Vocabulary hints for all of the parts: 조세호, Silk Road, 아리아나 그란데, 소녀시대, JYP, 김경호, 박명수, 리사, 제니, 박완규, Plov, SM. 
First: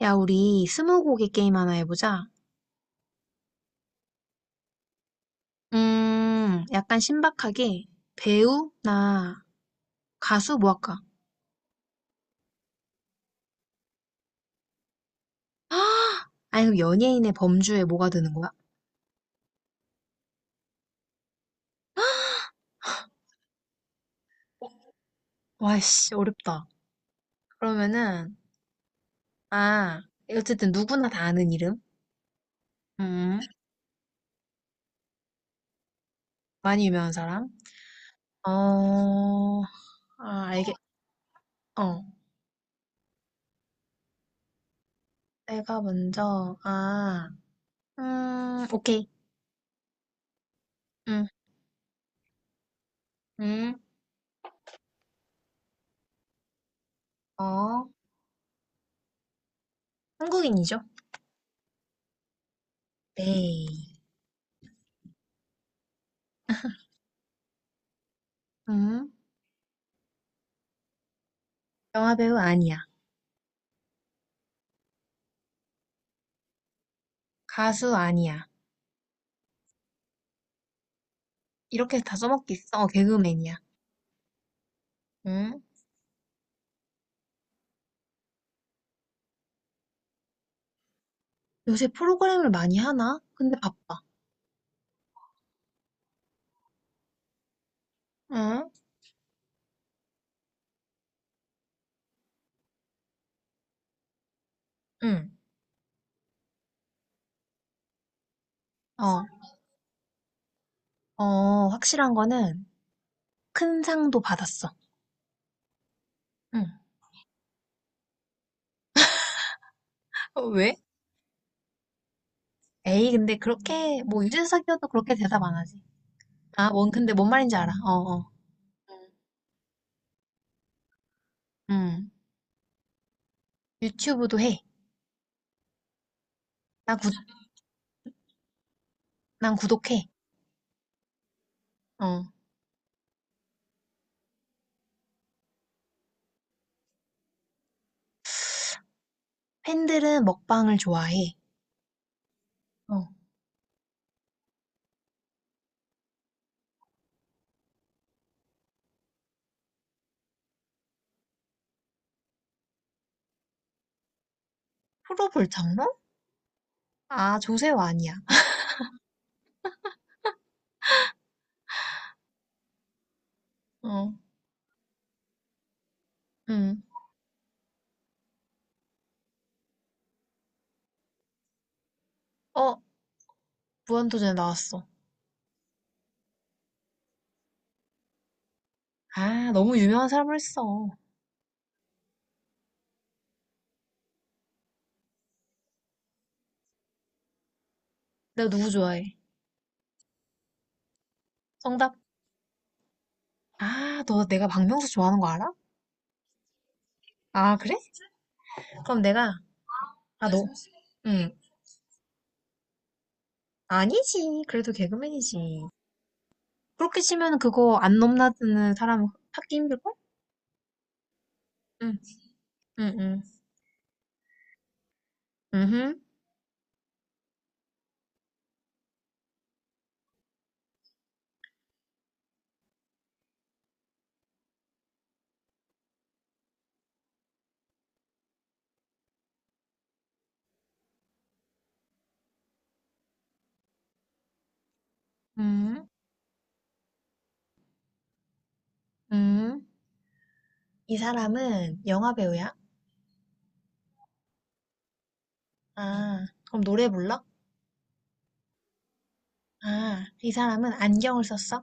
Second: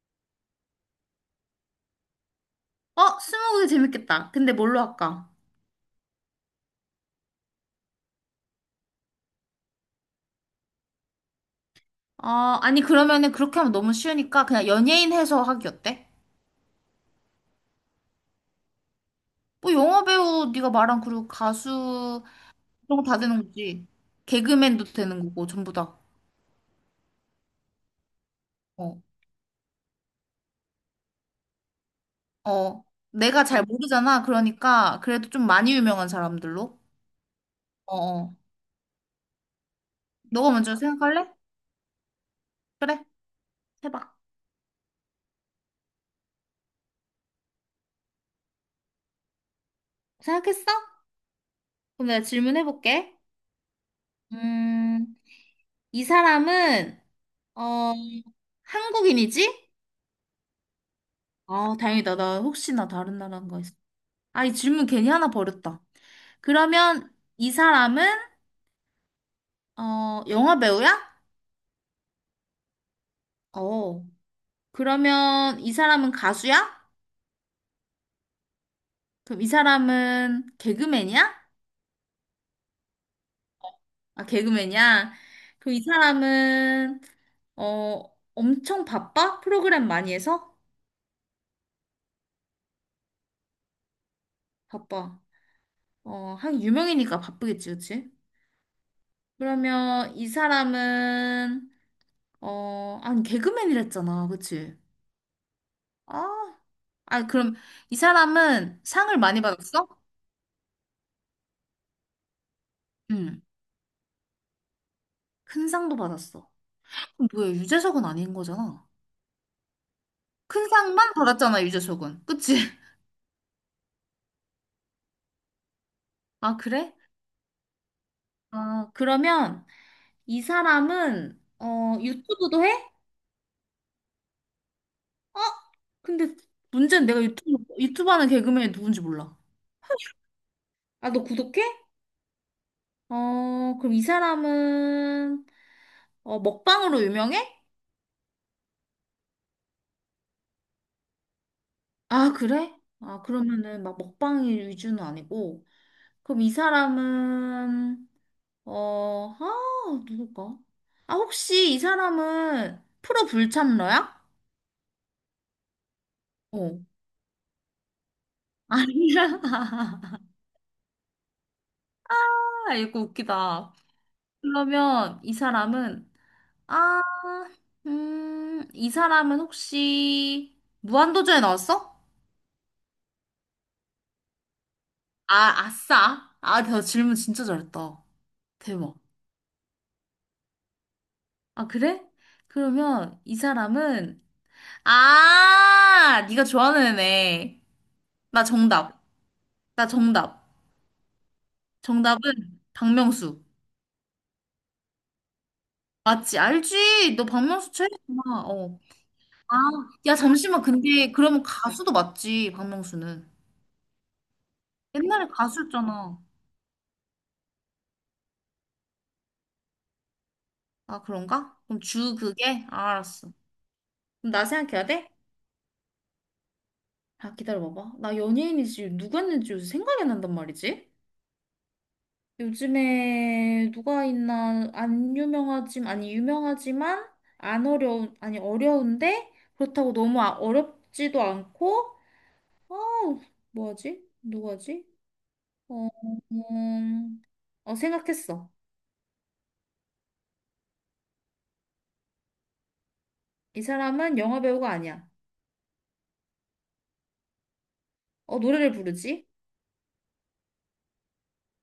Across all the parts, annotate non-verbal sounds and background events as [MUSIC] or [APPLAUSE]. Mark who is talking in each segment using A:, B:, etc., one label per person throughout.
A: 야, 우리 스무고개 게임 하나 해보자.
B: 스무고개 재밌겠다. 근데 뭘로 할까?
A: 약간 신박하게 배우나 가수 뭐 할까?
B: 아, 아니 그러면은 그렇게 하면 너무 쉬우니까 그냥 연예인 해서 하기 어때?
A: [GASPS] 아니, 그럼 연예인의 범주에 뭐가 드는 거야?
B: 뭐 영화 배우 네가 말한 그리고 가수 이런 거 다 되는 거지. 개그맨도 되는 거고 전부
A: 와,
B: 다.
A: 씨, 어렵다. 그러면은,
B: 어.
A: 아, 어쨌든 누구나 다 아는 이름?
B: 어.
A: 음,
B: 내가 잘 모르잖아. 그러니까 그래도 좀 많이 유명한 사람들로.
A: 많이 유명한 사람?
B: 어. 어.
A: 어, 아,
B: 너가 먼저 생각할래?
A: 어.
B: 그래. 해봐.
A: 내가 먼저, 아, 오케이.
B: 생각했어?
A: 음,
B: 그럼 내가 질문해 볼게.
A: 음,
B: 음, 이 사람은
A: 어,
B: 어, 한국인이지?
A: 한국인이죠?
B: 아, 다행이다. 나 혹시나 다른 나라인가
A: 네.
B: 했어. 아, 이 질문 괜히 하나 버렸다. 그러면 이 사람은
A: 음,
B: 영화 배우야?
A: 영화배우 아니야.
B: 어. 그러면 이 사람은 가수야?
A: 가수 아니야.
B: 그럼 이 사람은 개그맨이야?
A: 이렇게 다 써먹겠어. 어, 개그맨이야.
B: 아, 개그맨이야?
A: 응?
B: 그럼 이 사람은 엄청 바빠? 프로그램 많이 해서?
A: 요새 프로그램을 많이 하나? 근데 바빠.
B: 바빠. 한 유명이니까 바쁘겠지, 그치?
A: 응?
B: 그러면 이 사람은 아니, 개그맨이랬잖아, 그치?
A: 응.
B: 아 그럼 이 사람은 상을
A: 어,
B: 많이 받았어?
A: 어, 확실한 거는
B: 응.
A: 큰 상도 받았어.
B: 큰 상도 받았어.
A: 응.
B: 그럼 뭐야, 유재석은 아닌 거잖아.
A: 어,
B: 큰
A: 왜?
B: 상만 받았잖아, 유재석은. 그치? [LAUGHS]
A: 에이, 근데 그렇게, 뭐, 유재석이어도 그렇게 대답 안 하지.
B: 아,
A: 아,
B: 그래?
A: 근데 뭔 말인지 알아. 어, 어.
B: 아, 그러면 이 사람은
A: 응.
B: 유튜브도 해?
A: 유튜브도 해.
B: 어? 근데
A: 나
B: 문제는
A: 구,
B: 내가 유튜브 하는 개그맨이 누군지 몰라.
A: 난 구독해.
B: 아, 너 구독해?
A: 어.
B: 어, 그럼 이 사람은 먹방으로 유명해?
A: 팬들은 먹방을 좋아해.
B: 아, 그래?
A: 어.
B: 아, 그러면은 막 먹방 위주는 아니고. 그럼 이 사람은 어, 아, 누굴까? 아, 혹시 이 사람은 프로 불참러야?
A: 프로 불장로?
B: 어.
A: 아, 조세호 아니야. [LAUGHS]
B: 아니야. [LAUGHS] 아, 이거 웃기다.
A: 어.
B: 그러면
A: 응.
B: 아, 이 사람은 혹시 무한도전에 나왔어?
A: 어, 무한도전에 나왔어.
B: 아, 아싸. 아, 나 질문 진짜 잘했다. 대박.
A: 아, 너무 유명한 사람을 했어.
B: 아, 그래? 그러면 이 사람은 네가 좋아하는 애네. 나
A: 내가 누구
B: 정답.
A: 좋아해?
B: 나 정답.
A: 정답.
B: 정답은 박명수.
A: 아, 너 내가 박명수 좋아하는 거 알아?
B: 맞지? 알지? 너
A: 아,
B: 박명수
A: 그래?
B: 최애구나. 어.
A: 그럼 내가,
B: 아, 야,
A: 아, 너,
B: 잠시만. 근데
A: 응.
B: 그러면 가수도 맞지, 박명수는.
A: 아니지. 그래도
B: 옛날에
A: 개그맨이지.
B: 가수였잖아.
A: 그렇게 치면 그거 안 넘나드는 사람 찾기 힘들걸?
B: 아, 그런가? 그럼
A: 응,
B: 주 그게? 아,
A: 응, 응.
B: 알았어. 그럼 나 생각해야 돼?
A: 응,
B: 아, 기다려봐봐. 나 연예인이지 누구였는지 요새 생각이 안 난단 말이지? 요즘에 누가 있나 안 유명하지만 아니 유명하지만 안 어려운 아니 어려운데 그렇다고 너무 어렵지도 않고 어, 뭐지? 누구지?
A: 응,
B: 어, 음, 생각했어.
A: 응. 이 사람은 영화 배우야?
B: 이 사람은 영화 배우가 아니야.
A: 아, 그럼 노래 불러?
B: 노래를 부르지?
A: 아, 이 사람은 안경을 썼어?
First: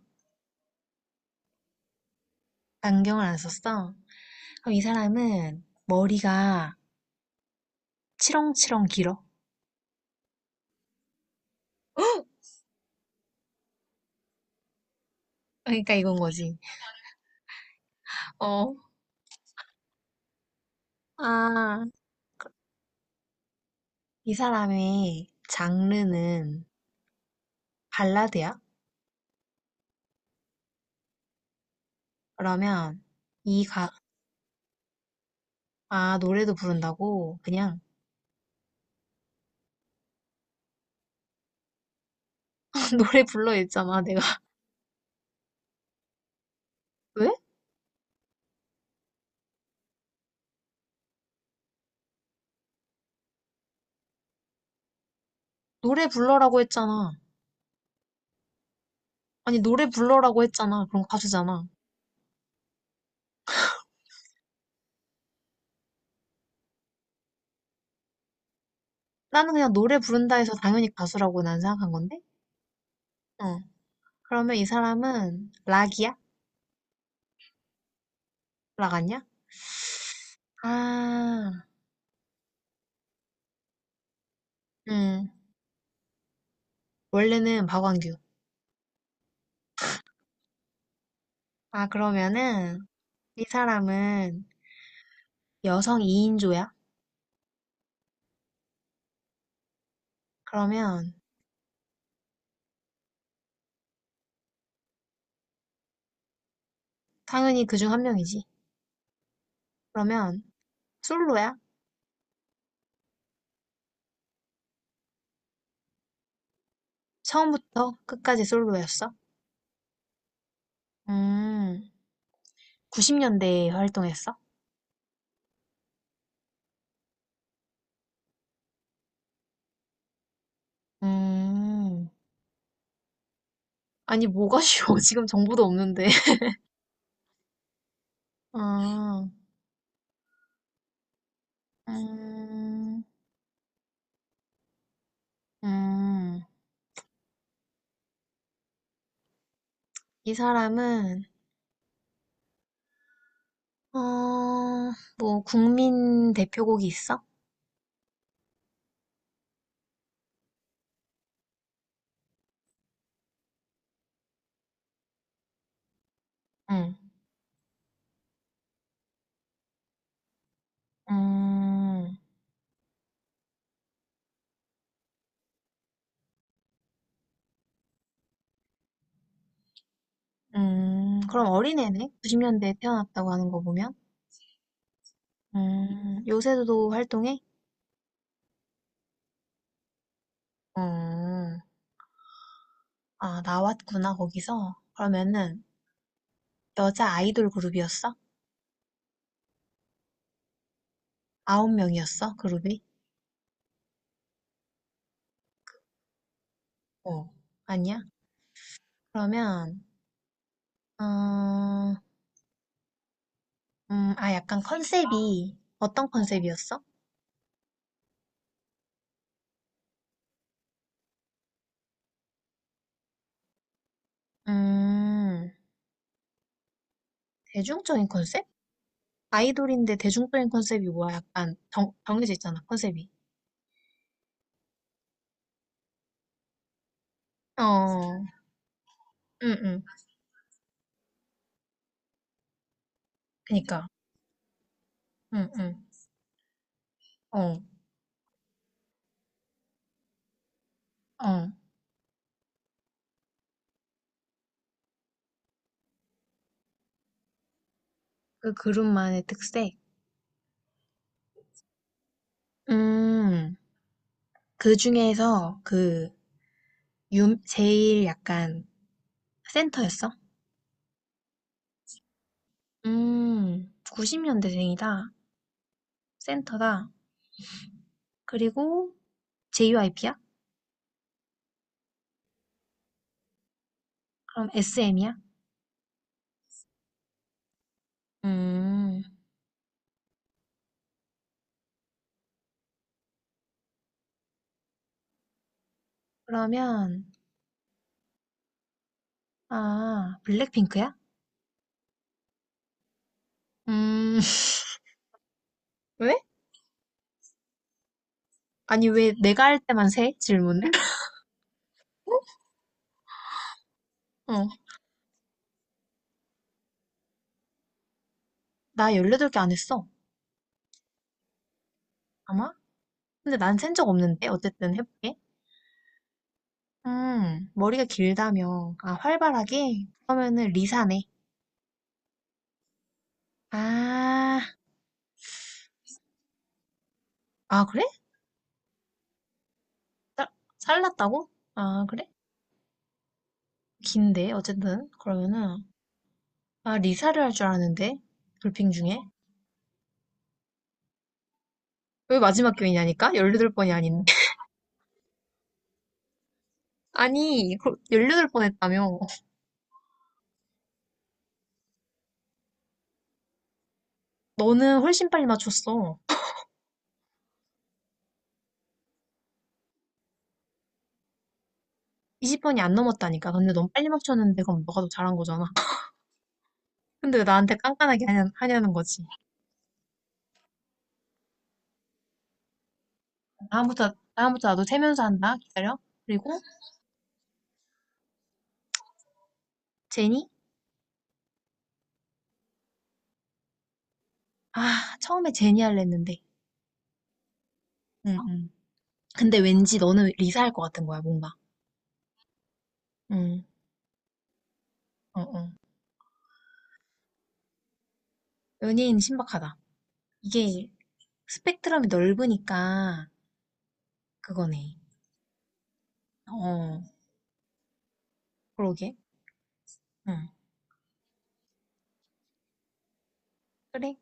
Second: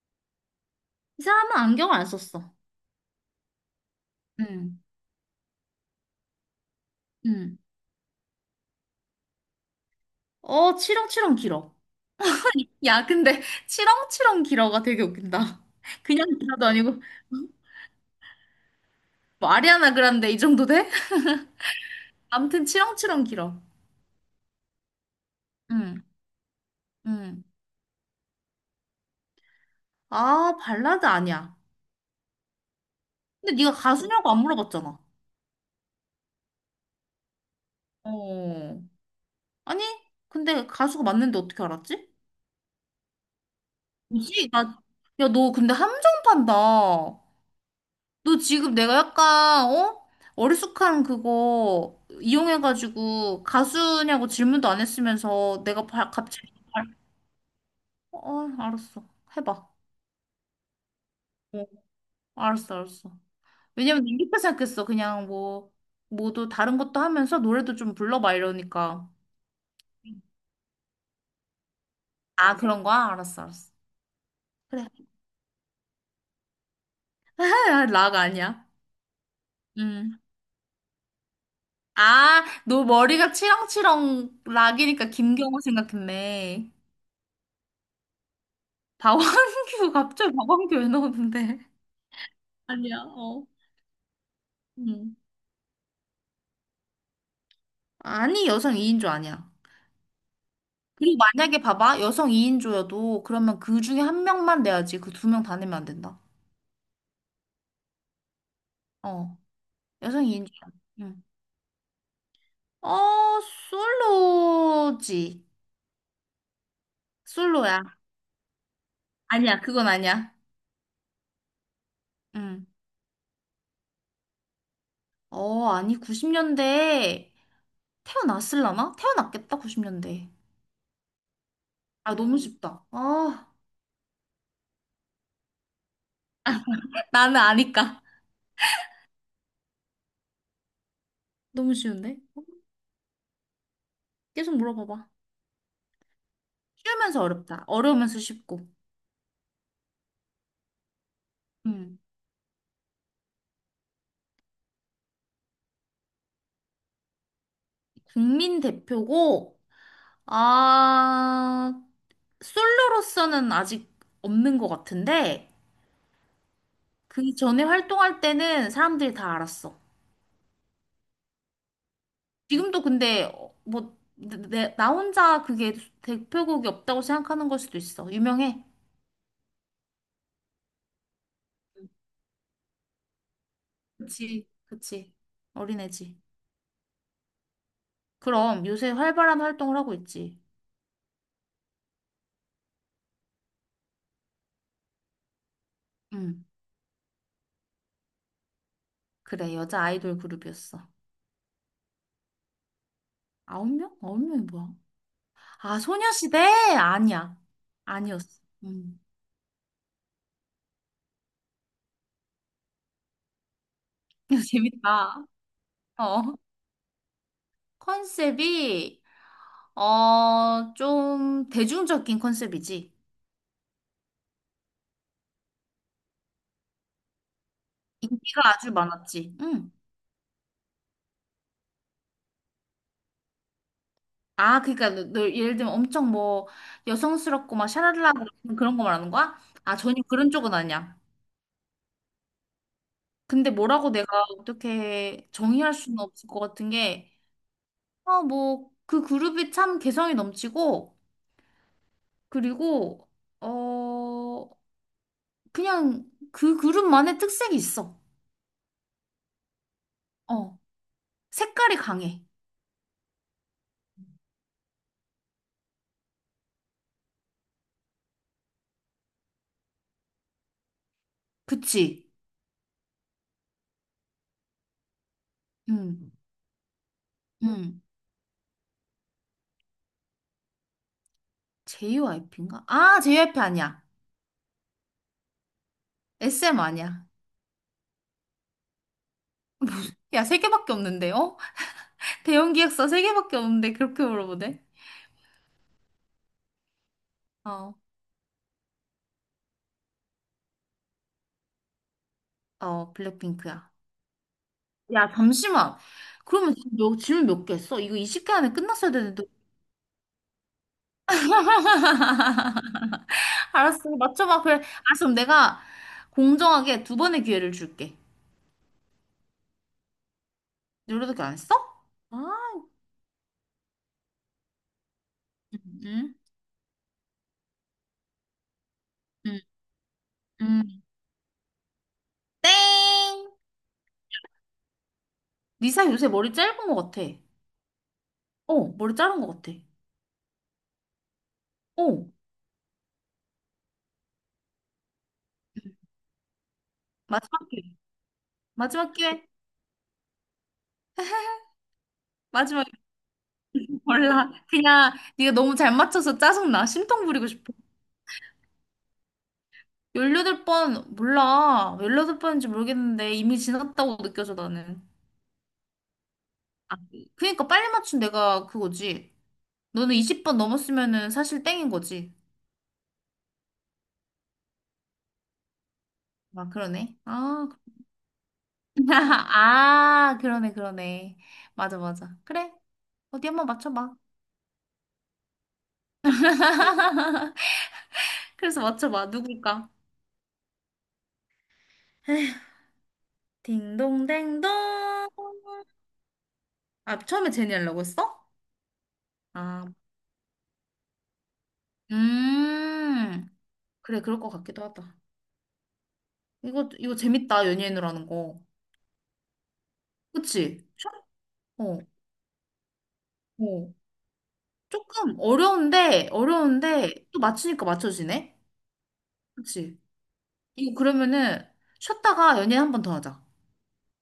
B: 이 사람은 안경을 안 썼어.
A: 안경을 안 썼어?
B: 응
A: 그럼 이 사람은 머리가
B: 응
A: 치렁치렁 길어?
B: 어, 치렁치렁 길어. 야, 근데 [LAUGHS] 치렁치렁 길어가 되게 웃긴다.
A: 그러니까
B: [LAUGHS]
A: 이건
B: 그냥
A: 거지.
B: 길어도 아니고 [LAUGHS]
A: 어,
B: 뭐 아리아나 그란데 이 정도 돼?
A: 아,
B: [LAUGHS] 아무튼 치렁치렁 길어.
A: 이 사람의
B: 응,
A: 장르는
B: 응.
A: 발라드야?
B: 아, 발라드 아니야.
A: 그러면
B: 근데
A: 이
B: 네가
A: 가,
B: 가수냐고 안 물어봤잖아.
A: 아, 노래도 부른다고? 그냥
B: 어. 아니, 근데 가수가 맞는데 어떻게 알았지?
A: [LAUGHS] 노래 불러 했잖아, 내가. [LAUGHS]
B: 뭐지? 야, 너 근데 함정 판다.
A: 왜?
B: 너 지금 내가 약간, 어? 어리숙한 그거 이용해가지고 가수냐고 질문도 안 했으면서 내가
A: 노래
B: 갑자기,
A: 불러라고 했잖아.
B: 어, 알았어.
A: 아니,
B: 해봐.
A: 노래 불러라고 했잖아. 그럼 가수잖아.
B: 어, 알았어, 알았어. 왜냐면 난 이렇게 생각했어. 그냥 뭐, 뭐도 다른 것도 하면서 노래도 좀 불러봐 이러니까.
A: 나는 그냥 노래 부른다 해서 당연히 가수라고 난 생각한 건데?
B: 아, 그런 거야? 알았어,
A: 어.
B: 알았어.
A: 그러면 이
B: 그래. [LAUGHS]
A: 사람은 락이야?
B: 아, 락 아니야.
A: 락 아니야?
B: 음.
A: 아,
B: 아, 너 머리가 치렁치렁 락이니까
A: 음.
B: 김경호 생각했네.
A: 원래는 박완규.
B: 박완규, [LAUGHS] 갑자기 박완규 왜 나오는데?
A: 아, 그러면은
B: 아니야,
A: 이
B: 어.
A: 사람은
B: 응.
A: 여성 2인조야?
B: 아니, 여성 2인조 아니야.
A: 그러면
B: 그리고 만약에 봐봐, 여성 2인조여도 그러면 그 중에 한 명만 내야지. 그 두 명 다 내면 안 된다.
A: 당연히 그 중 한 명이지.
B: 어, 여성
A: 그러면
B: 2인조야. 응.
A: 솔로야?
B: 어, 솔로지. 솔로야.
A: 처음부터 끝까지 솔로였어?
B: 아니야, 그건 아니야.
A: 음,
B: 응.
A: 90년대에 활동했어?
B: 아니, 90년대 태어났을라나? 태어났겠다, 90년대.
A: 음,
B: 아, 너무 쉽다. 아,
A: 아니 뭐가 쉬워? [LAUGHS] 지금 정보도 없는데. [LAUGHS]
B: 나는 아니까.
A: 아,
B: 너무 쉬운데?
A: 음,
B: 계속 물어봐봐.
A: 음,
B: 쉬우면서 어렵다. 어려우면서 쉽고.
A: 이 사람은
B: 음.
A: 어, 뭐 국민 대표곡이 있어?
B: 국민 대표고, 아, 솔로로서는 아직 없는 것 같은데,
A: 응,
B: 그 전에 활동할 때는 사람들이 다 알았어.
A: 음,
B: 지금도 근데 나 혼자 그게 대표곡이 없다고 생각하는 걸 수도 있어. 유명해.
A: 그럼 어린애네? 90년대에 태어났다고 하는 거 보면?
B: 그치, 그치. 어린애지.
A: 요새도 활동해?
B: 그럼 요새 활발한 활동을 하고 있지.
A: 음, 아, 나왔구나, 거기서. 그러면은,
B: 음.
A: 여자 아이돌 그룹이었어?
B: 그래, 여자 아이돌 그룹이었어.
A: 아홉 명이었어, 그룹이?
B: 아홉 명? 아홉 명이 뭐야? 아, 소녀시대?
A: 어,
B: 아니야.
A: 아니야?
B: 아니었어. 음.
A: 그러면, 음,
B: [LAUGHS]
A: 아,
B: 이거
A: 약간
B: 재밌다.
A: 컨셉이, 어떤
B: 어.
A: 컨셉이었어?
B: 컨셉이 좀 대중적인 컨셉이지.
A: 음, 대중적인 컨셉?
B: 인기가 아주 많았지. 응.
A: 아이돌인데 대중적인 컨셉이 뭐야? 약간 정해져 있잖아, 컨셉이.
B: 아, 그러니까 너 예를 들면 엄청 뭐 여성스럽고 막 샤랄라
A: 어,
B: 그런 거 말하는 거야?
A: 응,
B: 아,
A: 응.
B: 전혀 그런 쪽은 아니야. 근데
A: 그니까,
B: 뭐라고 내가 어떻게
A: 응,
B: 정의할
A: 응.
B: 수는 없을 것 같은 게,
A: 어,
B: 그 그룹이 참 개성이 넘치고,
A: 어.
B: 그리고 어 그냥 그 그룹만의 특색이 있어.
A: 그 그룹만의 특색?
B: 어 색깔이 강해.
A: 음, 그 중에서 그, 제일 약간 센터였어.
B: 그치?
A: 90년대생이다.
B: 음,
A: 센터다.
B: 음.
A: 그리고 JYP야?
B: JYP인가? JYP 아니야.
A: 그럼 SM이야?
B: SM 아니야.
A: 음,
B: 야 세 개밖에 없는데 어? [LAUGHS] 대형 기획사 세 개밖에 없는데 그렇게 물어보네?
A: 그러면,
B: 어,
A: 아, 블랙핑크야?
B: 어 블랙핑크야.
A: 음, [LAUGHS]
B: 야 잠시만.
A: 왜?
B: 그러면 지금 너 질문 몇 개 했어? 이거 20개 안에
A: 아니,
B: 끝났어야
A: 왜
B: 되는데.
A: 내가 할 때만 세? 질문을? [LAUGHS]
B: [LAUGHS] 알았어 맞춰봐.
A: 어,
B: 그래. 알았어 그럼 내가 공정하게 두 번의 기회를 줄게.
A: 나 18개 안 했어.
B: 요리도끼 안 써? 아,
A: 아마? 근데 난 센 적 없는데? 어쨌든 해볼게.
B: 응,
A: 머리가 길다며. 아,
B: 응,
A: 활발하게? 그러면은
B: 응.
A: 리사네.
B: 땡!
A: 아,
B: 리사 요새 머리 짧은 것 같아.
A: 아, 그래?
B: 어, 머리 자른 것 같아.
A: 살- 살랐다고? 아,
B: 어,
A: 그래? 긴데 어쨌든 그러면은 아 리사를 할 줄
B: 마지막 기회.
A: 알았는데 돌핑
B: 마지막
A: 중에
B: 기회.
A: 왜 마지막
B: 마지막 기회.
A: 교인이냐니까? 18번이
B: [LAUGHS]
A: 아닌데
B: 몰라.
A: [LAUGHS]
B: 그냥 네가 너무 잘 맞춰서 짜증나. 심통 부리고
A: 아니
B: 싶어.
A: 열여 18번 했다며
B: 열여덟 번 몰라. 18번인지 모르겠는데 이미 지났다고 느껴져, 나는.
A: 너는 훨씬 빨리 맞췄어
B: 아, 그니까 빨리 맞춘 내가 그거지. 너는 20번 넘었으면은 사실 땡인 거지.
A: 20번이 안 넘었다니까 근데 너무 빨리 맞췄는데 그럼 너가 더 잘한 거잖아
B: 아, 그러네.
A: 근데 왜
B: 아,
A: 나한테 깐깐하게 하냐, 하냐는 거지
B: [LAUGHS] 아, 그러네, 그러네. 맞아, 맞아. 그래. 어디 한번
A: 다음부터
B: 맞춰봐.
A: 다음부터 나도 세면서 한다 기다려 그리고
B: 그래서 맞춰봐. 누굴까?
A: 제니?
B: 딩동댕동.
A: 아 처음에 제니 할랬 했는데
B: 아, 처음에 제니 하려고
A: 응, 어?
B: 했어?
A: 응. 근데
B: 아,
A: 왠지 너는 리사 할 것 같은 거야 뭔가
B: 음.
A: 응
B: 그래, 그럴 것 같기도 하다.
A: 어, 어.
B: 이거 재밌다. 연예인으로 하는 거.
A: 연예인 신박하다
B: 그치?
A: 이게
B: 어,
A: 스펙트럼이 넓으니까
B: 어.
A: 그거네.
B: 조금 어려운데,
A: 어,
B: 또 맞추니까 맞춰지네?
A: 그러게.
B: 그치?
A: 응.
B: 이거 그러면은, 쉬었다가 연예인 한 번 더 하자.
A: 그래.